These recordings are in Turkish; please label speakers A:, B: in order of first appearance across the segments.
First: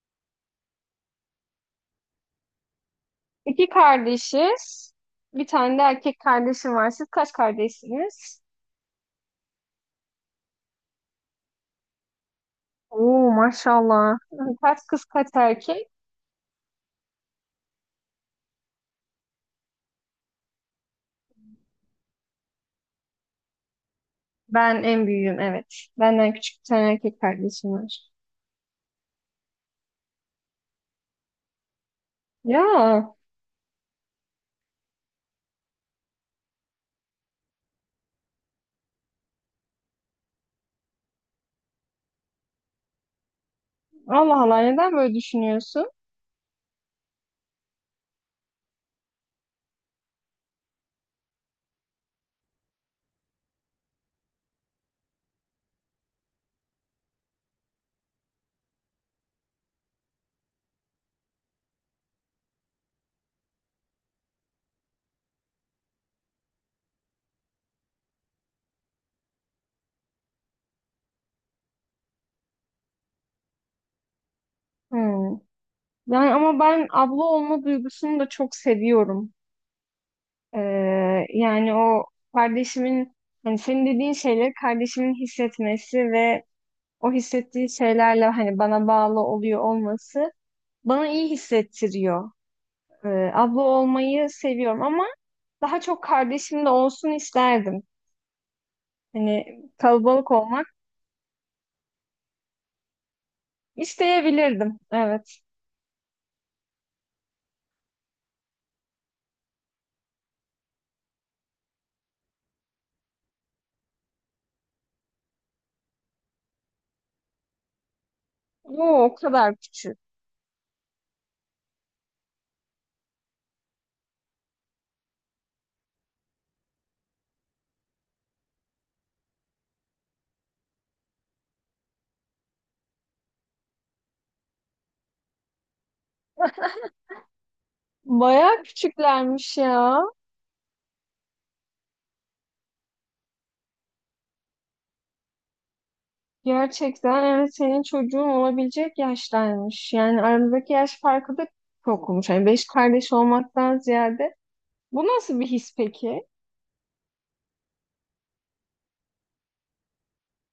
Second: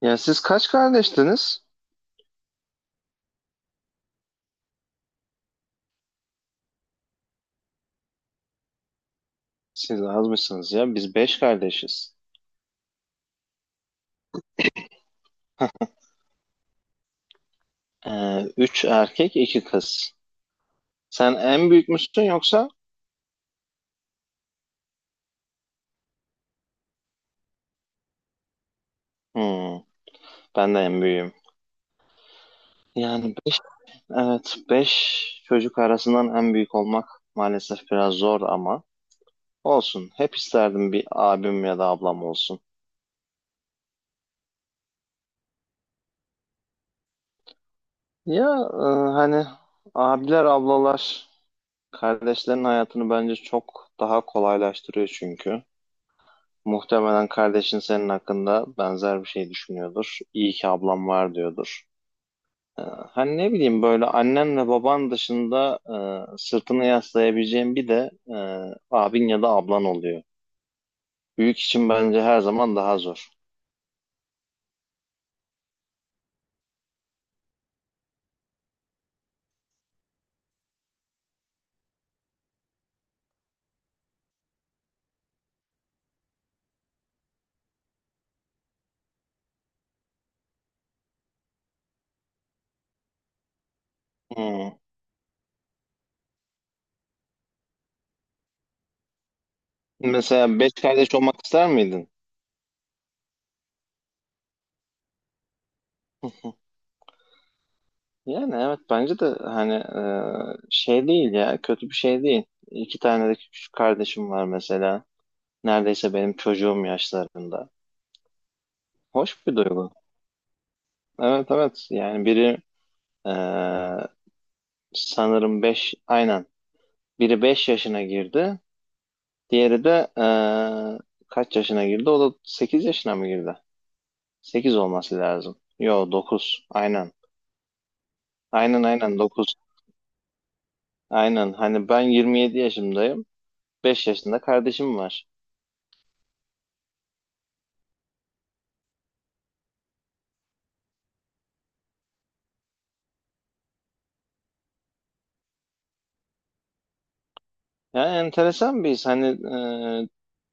A: Ya siz kaç kardeştiniz?
B: İki kardeşiz. Bir tane de erkek kardeşim var. Siz kaç kardeşsiniz?
A: Siz azmışsınız ya. Biz beş kardeşiz.
B: Oo, maşallah. Kaç kız, kaç erkek?
A: Üç erkek, iki kız. Sen en büyük müsün yoksa?
B: Ben en büyüğüm, evet. Benden küçük bir tane erkek kardeşim var.
A: Hmm, Ben de en büyüğüm.
B: Ya,
A: Yani be- evet, beş çocuk arasından en büyük olmak maalesef biraz zor ama olsun. Hep isterdim bir abim ya da ablam olsun.
B: Allah Allah, neden böyle düşünüyorsun?
A: Ya e, hani abiler, ablalar kardeşlerin hayatını bence çok daha kolaylaştırıyor çünkü. Muhtemelen kardeşin senin hakkında benzer bir şey düşünüyordur. İyi ki ablam var diyordur. Hani ne bileyim böyle annenle baban dışında sırtını yaslayabileceğin bir de abin ya da ablan oluyor. Büyük için bence her zaman daha zor.
B: Hmm. Yani ama ben abla olma duygusunu da çok seviyorum. Ee, Yani o kardeşimin, hani senin dediğin şeyleri kardeşimin hissetmesi ve o hissettiği şeylerle hani bana bağlı oluyor olması bana iyi hissettiriyor. Abla olmayı
A: Hmm.
B: seviyorum ama daha çok kardeşim de olsun isterdim. Hani kalabalık
A: Mesela
B: olmak
A: beş kardeş olmak ister miydin?
B: isteyebilirdim. Evet.
A: Yani evet bence de hani şey değil ya, kötü bir şey değil. İki tane de küçük kardeşim var mesela. Neredeyse benim çocuğum yaşlarında.
B: Oo, o
A: Hoş
B: kadar
A: bir duygu.
B: küçük.
A: Evet, evet, yani biri e, sanırım beş, aynen, biri 5 yaşına girdi, diğeri de e, kaç yaşına girdi, o da 8 yaşına mı girdi? 8 olması lazım, yo 9, aynen,
B: Bayağı
A: aynen, aynen
B: küçüklermiş
A: 9,
B: ya.
A: aynen. Hani ben 27 yaşındayım, 5 yaşında kardeşim var.
B: Gerçekten evet, senin çocuğun olabilecek yaştaymış. Yani aramızdaki yaş farkı da çok olmuş. Yani beş kardeş olmaktan ziyade. Bu nasıl bir his peki?
A: Yani enteresan bir his. Hani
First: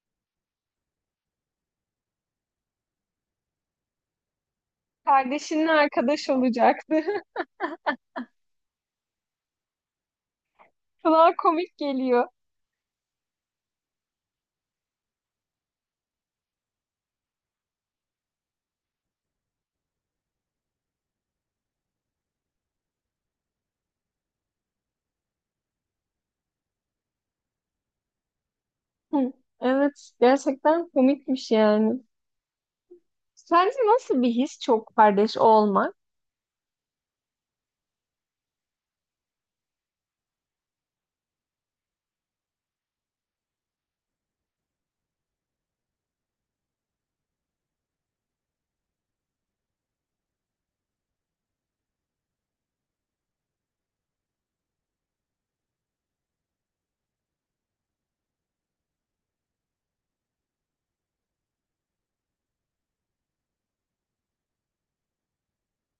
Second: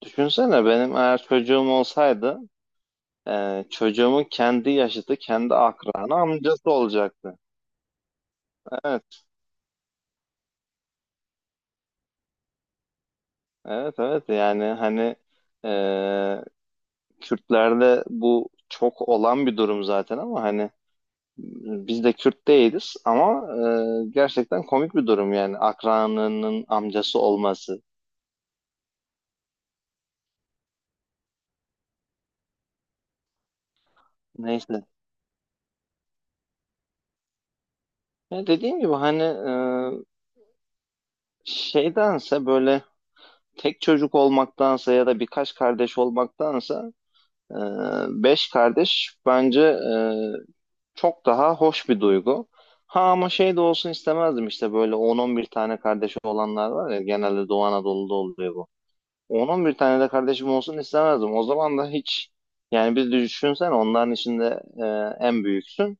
A: düşünsene, benim eğer çocuğum olsaydı, çocuğumun kendi yaşıtı, kendi
B: Kardeşinle
A: akranı
B: arkadaş
A: amcası
B: olacaktı.
A: olacaktı. Evet.
B: Kulağa komik geliyor.
A: Evet, evet, yani hani e, Kürtlerde bu çok olan bir durum zaten ama hani biz de Kürt değiliz ama gerçekten komik bir durum yani, akranının amcası olması.
B: Hı, evet, gerçekten komikmiş yani. Sence nasıl bir his
A: Neyse.
B: çok kardeş olmak?
A: Ya dediğim gibi hani şeydense, böyle tek çocuk olmaktansa ya da birkaç kardeş olmaktansa e, beş kardeş bence çok daha hoş bir duygu. Ha ama şey de olsun istemezdim, işte böyle 10-11 tane kardeşi olanlar var ya, genelde Doğu Anadolu'da oluyor bu. 10-11 tane de kardeşim olsun istemezdim. O zaman da hiç, yani bir düşünsen, onların içinde en büyüksün.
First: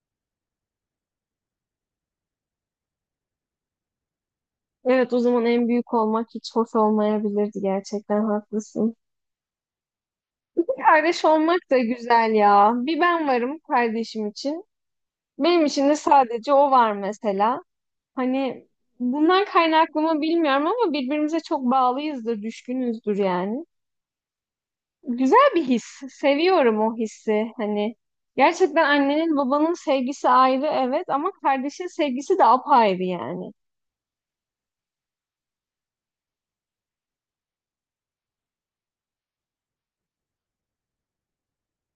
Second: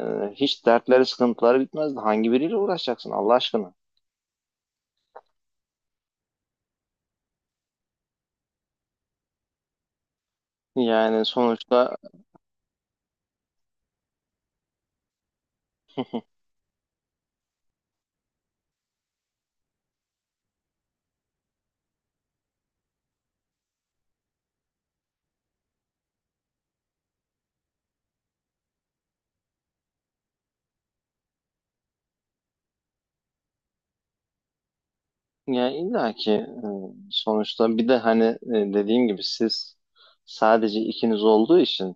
A: E, Hiç dertleri, sıkıntıları bitmezdi. Hangi biriyle uğraşacaksın Allah aşkına?
B: Evet, o zaman en büyük olmak hiç hoş olmayabilirdi, gerçekten haklısın. Kardeş
A: Yani
B: olmak da
A: sonuçta,
B: güzel ya. Bir ben varım kardeşim için. Benim için de sadece o var mesela. Hani bundan kaynaklı mı bilmiyorum ama birbirimize çok bağlıyızdır, düşkünüzdür yani. Güzel bir his. Seviyorum o hissi. Hani gerçekten annenin babanın sevgisi ayrı evet ama kardeşin sevgisi de apayrı yani.
A: yani illa ki sonuçta bir de hani dediğim gibi siz sadece ikiniz olduğu için,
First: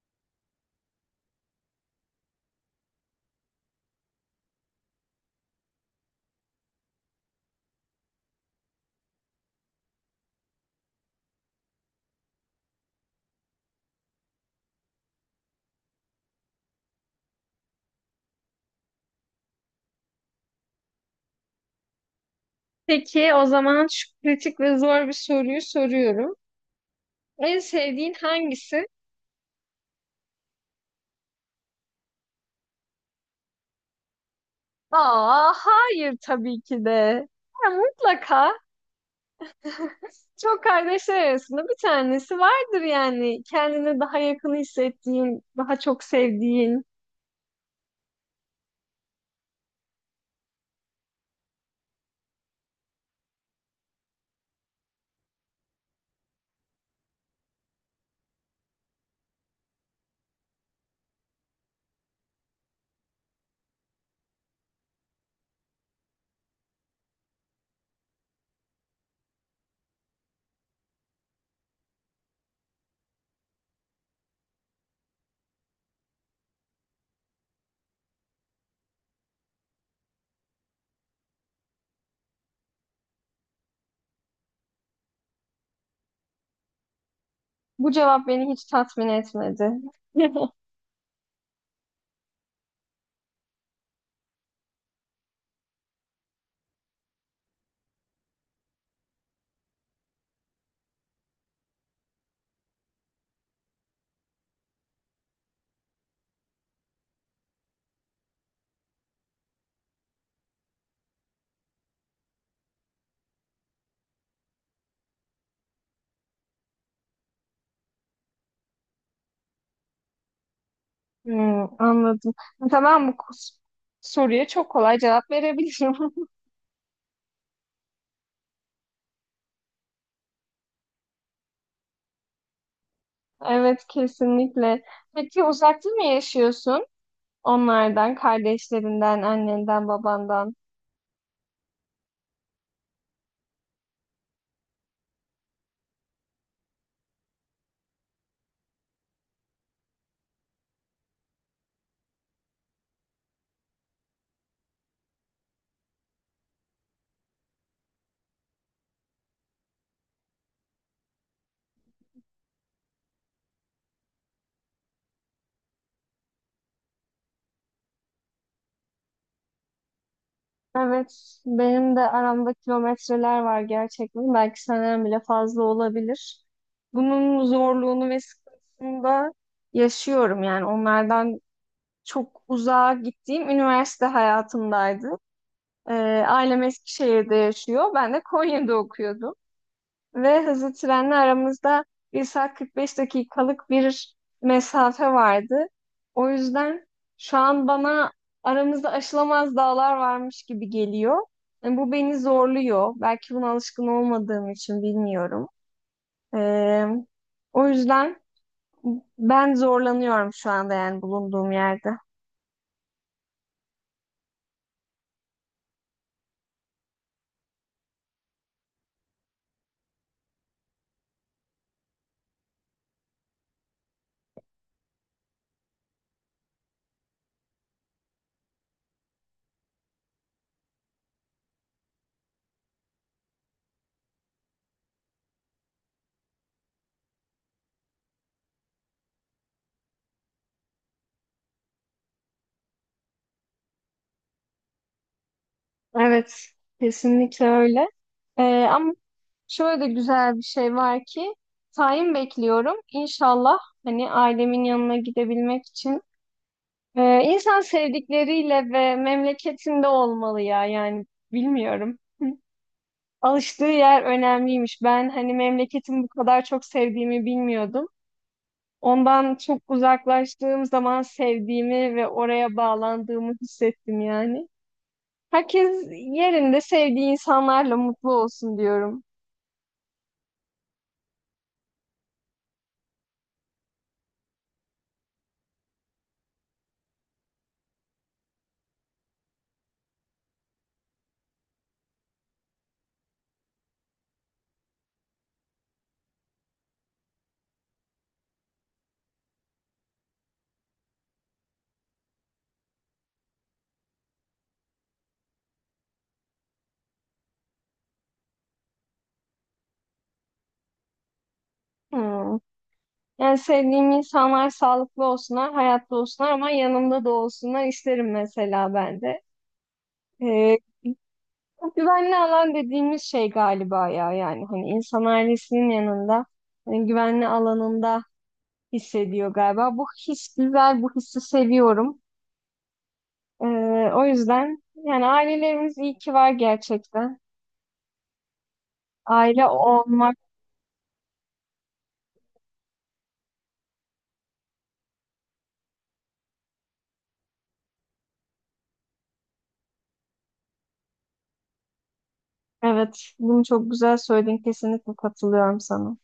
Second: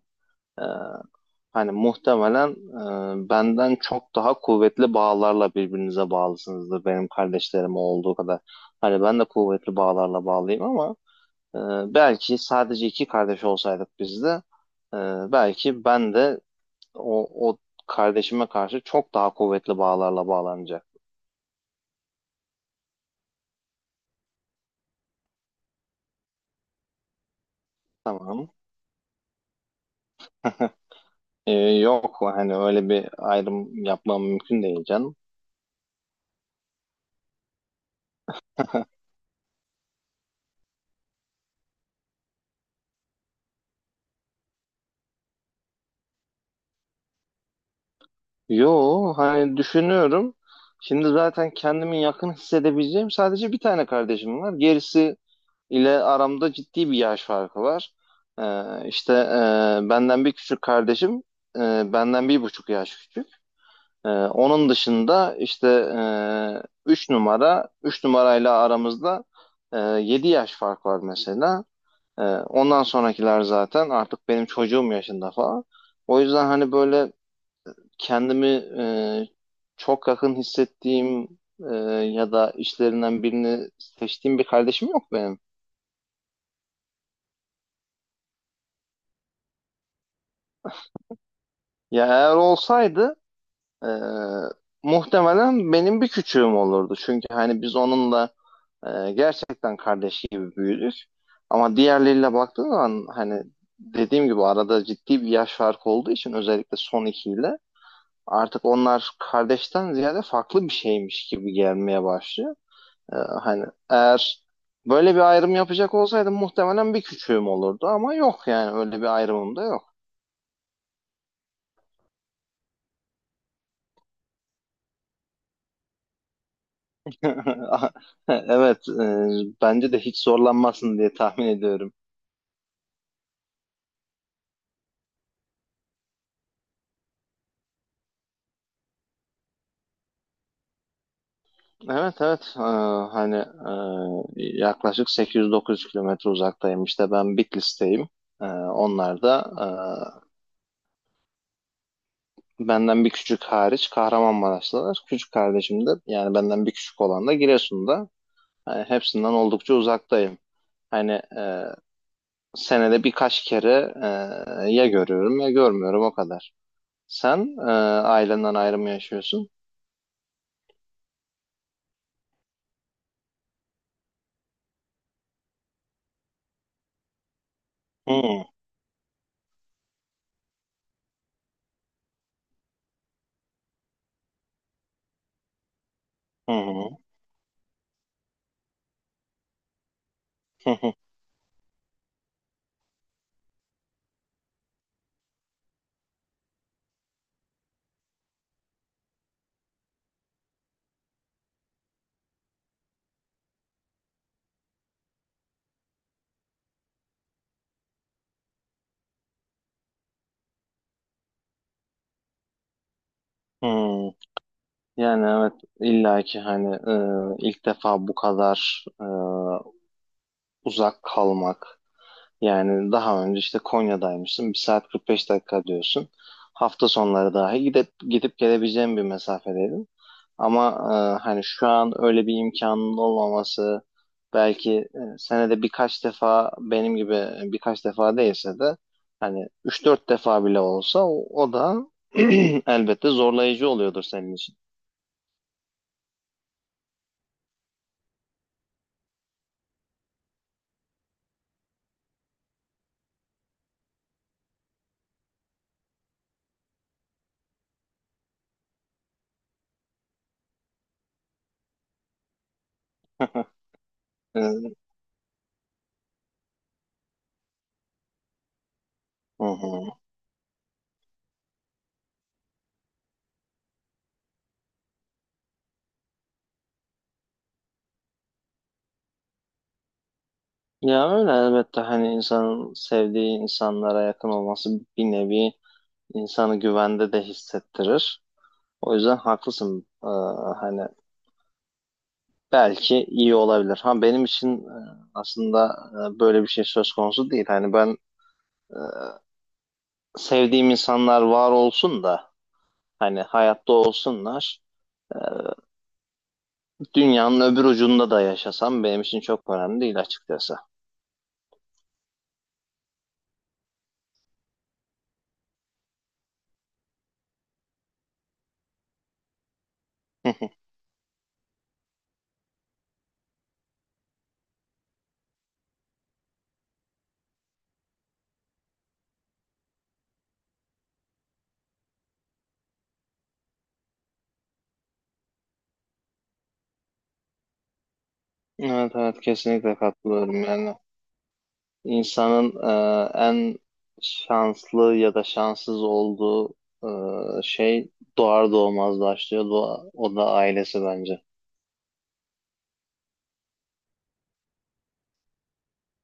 A: e, hani muhtemelen benden çok daha kuvvetli bağlarla birbirinize bağlısınızdır, benim kardeşlerim olduğu kadar. Hani ben de kuvvetli bağlarla bağlıyım ama e, belki sadece iki kardeş olsaydık biz de, e, belki ben de o kardeşime karşı çok daha kuvvetli bağlarla bağlanacak.
B: Peki o zaman şu kritik ve zor bir soruyu soruyorum. En sevdiğin
A: Tamam.
B: hangisi?
A: E, Yok, hani öyle bir ayrım yapmam mümkün değil canım.
B: Aa, hayır tabii ki de. Ya, mutlaka. Çok kardeşler arasında bir tanesi vardır yani. Kendini daha yakın hissettiğin, daha çok sevdiğin.
A: Yo hani, düşünüyorum. Şimdi zaten kendimi yakın hissedebileceğim sadece bir tane kardeşim var. Gerisi ile aramda ciddi bir yaş farkı var. İşte benden bir küçük kardeşim, benden 1,5 yaş küçük. Onun dışında işte üç numara, üç numarayla aramızda 7 yaş fark var mesela. Ondan sonrakiler zaten artık benim çocuğum yaşında falan. O yüzden hani böyle kendimi çok yakın hissettiğim ya da işlerinden birini seçtiğim bir kardeşim yok benim.
B: Bu cevap beni hiç tatmin etmedi.
A: Ya eğer olsaydı e, muhtemelen benim bir küçüğüm olurdu. Çünkü hani biz onunla gerçekten kardeş gibi büyüdük. Ama diğerleriyle baktığın zaman, hani dediğim gibi, arada ciddi bir yaş farkı olduğu için özellikle son ikiyle artık onlar kardeşten ziyade farklı bir şeymiş gibi gelmeye başlıyor. Ee, Hani eğer böyle bir ayrım yapacak olsaydım muhtemelen bir küçüğüm olurdu, ama yok yani, öyle bir ayrımım da yok.
B: Hmm, anladım. Tamam, soruya çok kolay cevap verebilirim.
A: Evet, bence de hiç zorlanmazsın diye tahmin ediyorum.
B: Evet, kesinlikle. Peki uzakta mı yaşıyorsun? Onlardan, kardeşlerinden, annenden, babandan.
A: Evet, evet. Hani yaklaşık 800-900 kilometre uzaktayım, işte ben Bitlis'teyim. Onlar da benden bir küçük hariç Kahramanmaraşlılar. Küçük kardeşim de, yani benden bir küçük olan da Giresun'da. Yani hepsinden oldukça uzaktayım. Hani senede birkaç kere ya görüyorum ya görmüyorum, o kadar. Sen ailenden ayrı mı yaşıyorsun?
B: Evet, benim de aramda kilometreler var gerçekten. Belki senden bile fazla olabilir. Bunun zorluğunu ve
A: Hı
B: sıkıntısını da yaşıyorum. Yani onlardan çok uzağa gittiğim üniversite hayatımdaydı. Ee, Ailem
A: hı,
B: Eskişehir'de yaşıyor. Ben de Konya'da okuyordum. Ve
A: hı
B: hızlı
A: hı.
B: trenle aramızda bir saat 45 dakikalık bir mesafe vardı. O yüzden şu an bana aramızda aşılamaz dağlar varmış gibi geliyor. Yani bu beni zorluyor. Belki buna alışkın olmadığım için bilmiyorum. Ee, O yüzden ben zorlanıyorum şu anda yani bulunduğum yerde.
A: Hı. Yani evet, illaki hani ilk defa bu kadar uzak kalmak. Yani daha önce işte Konya'daymışsın. Bir saat 45 dakika diyorsun. Hafta sonları dahi gidip, gidip gelebileceğim bir mesafedeydin. Ama hani şu an öyle bir imkanın olmaması, belki senede birkaç defa benim gibi, birkaç defa değilse de hani üç dört defa bile olsa o da elbette zorlayıcı oluyordur senin için.
B: Evet, kesinlikle öyle. Ama şöyle de güzel bir şey var ki tayin bekliyorum. İnşallah hani ailemin yanına gidebilmek için. İnsan sevdikleriyle ve memleketinde olmalı ya yani bilmiyorum. Hı. Alıştığı yer
A: Ee,
B: önemliymiş. Ben hani memleketimi bu kadar çok sevdiğimi bilmiyordum. Ondan
A: Hı
B: çok
A: hı.
B: uzaklaştığım zaman sevdiğimi ve oraya bağlandığımı hissettim yani. Herkes yerinde sevdiği insanlarla mutlu olsun diyorum.
A: Ya öyle, elbette hani insanın sevdiği insanlara yakın olması bir nevi insanı güvende de hissettirir. O yüzden haklısın. Hani belki iyi olabilir. Ha benim için aslında böyle bir şey söz konusu değil. Hani ben sevdiğim insanlar var olsun da, hani hayatta olsunlar. E, Dünyanın öbür ucunda da yaşasam benim için çok önemli değil açıkçası.
B: Hmm. Yani sevdiğim insanlar sağlıklı olsunlar, hayatta olsunlar ama yanımda da olsunlar isterim mesela ben de. Ee, Güvenli alan dediğimiz şey galiba ya, yani hani insan ailesinin yanında hani güvenli alanında hissediyor galiba. Bu his güzel, bu hissi seviyorum. Ee, O yüzden yani ailelerimiz iyi ki var gerçekten.
A: Evet, evet,
B: Aile
A: kesinlikle
B: olmak.
A: katılıyorum yani. İnsanın en şanslı ya da şanssız olduğu şey doğar doğmaz başlıyor. Doğa- o da ailesi bence.
B: Evet, bunu çok güzel söyledin. Kesinlikle katılıyorum sana.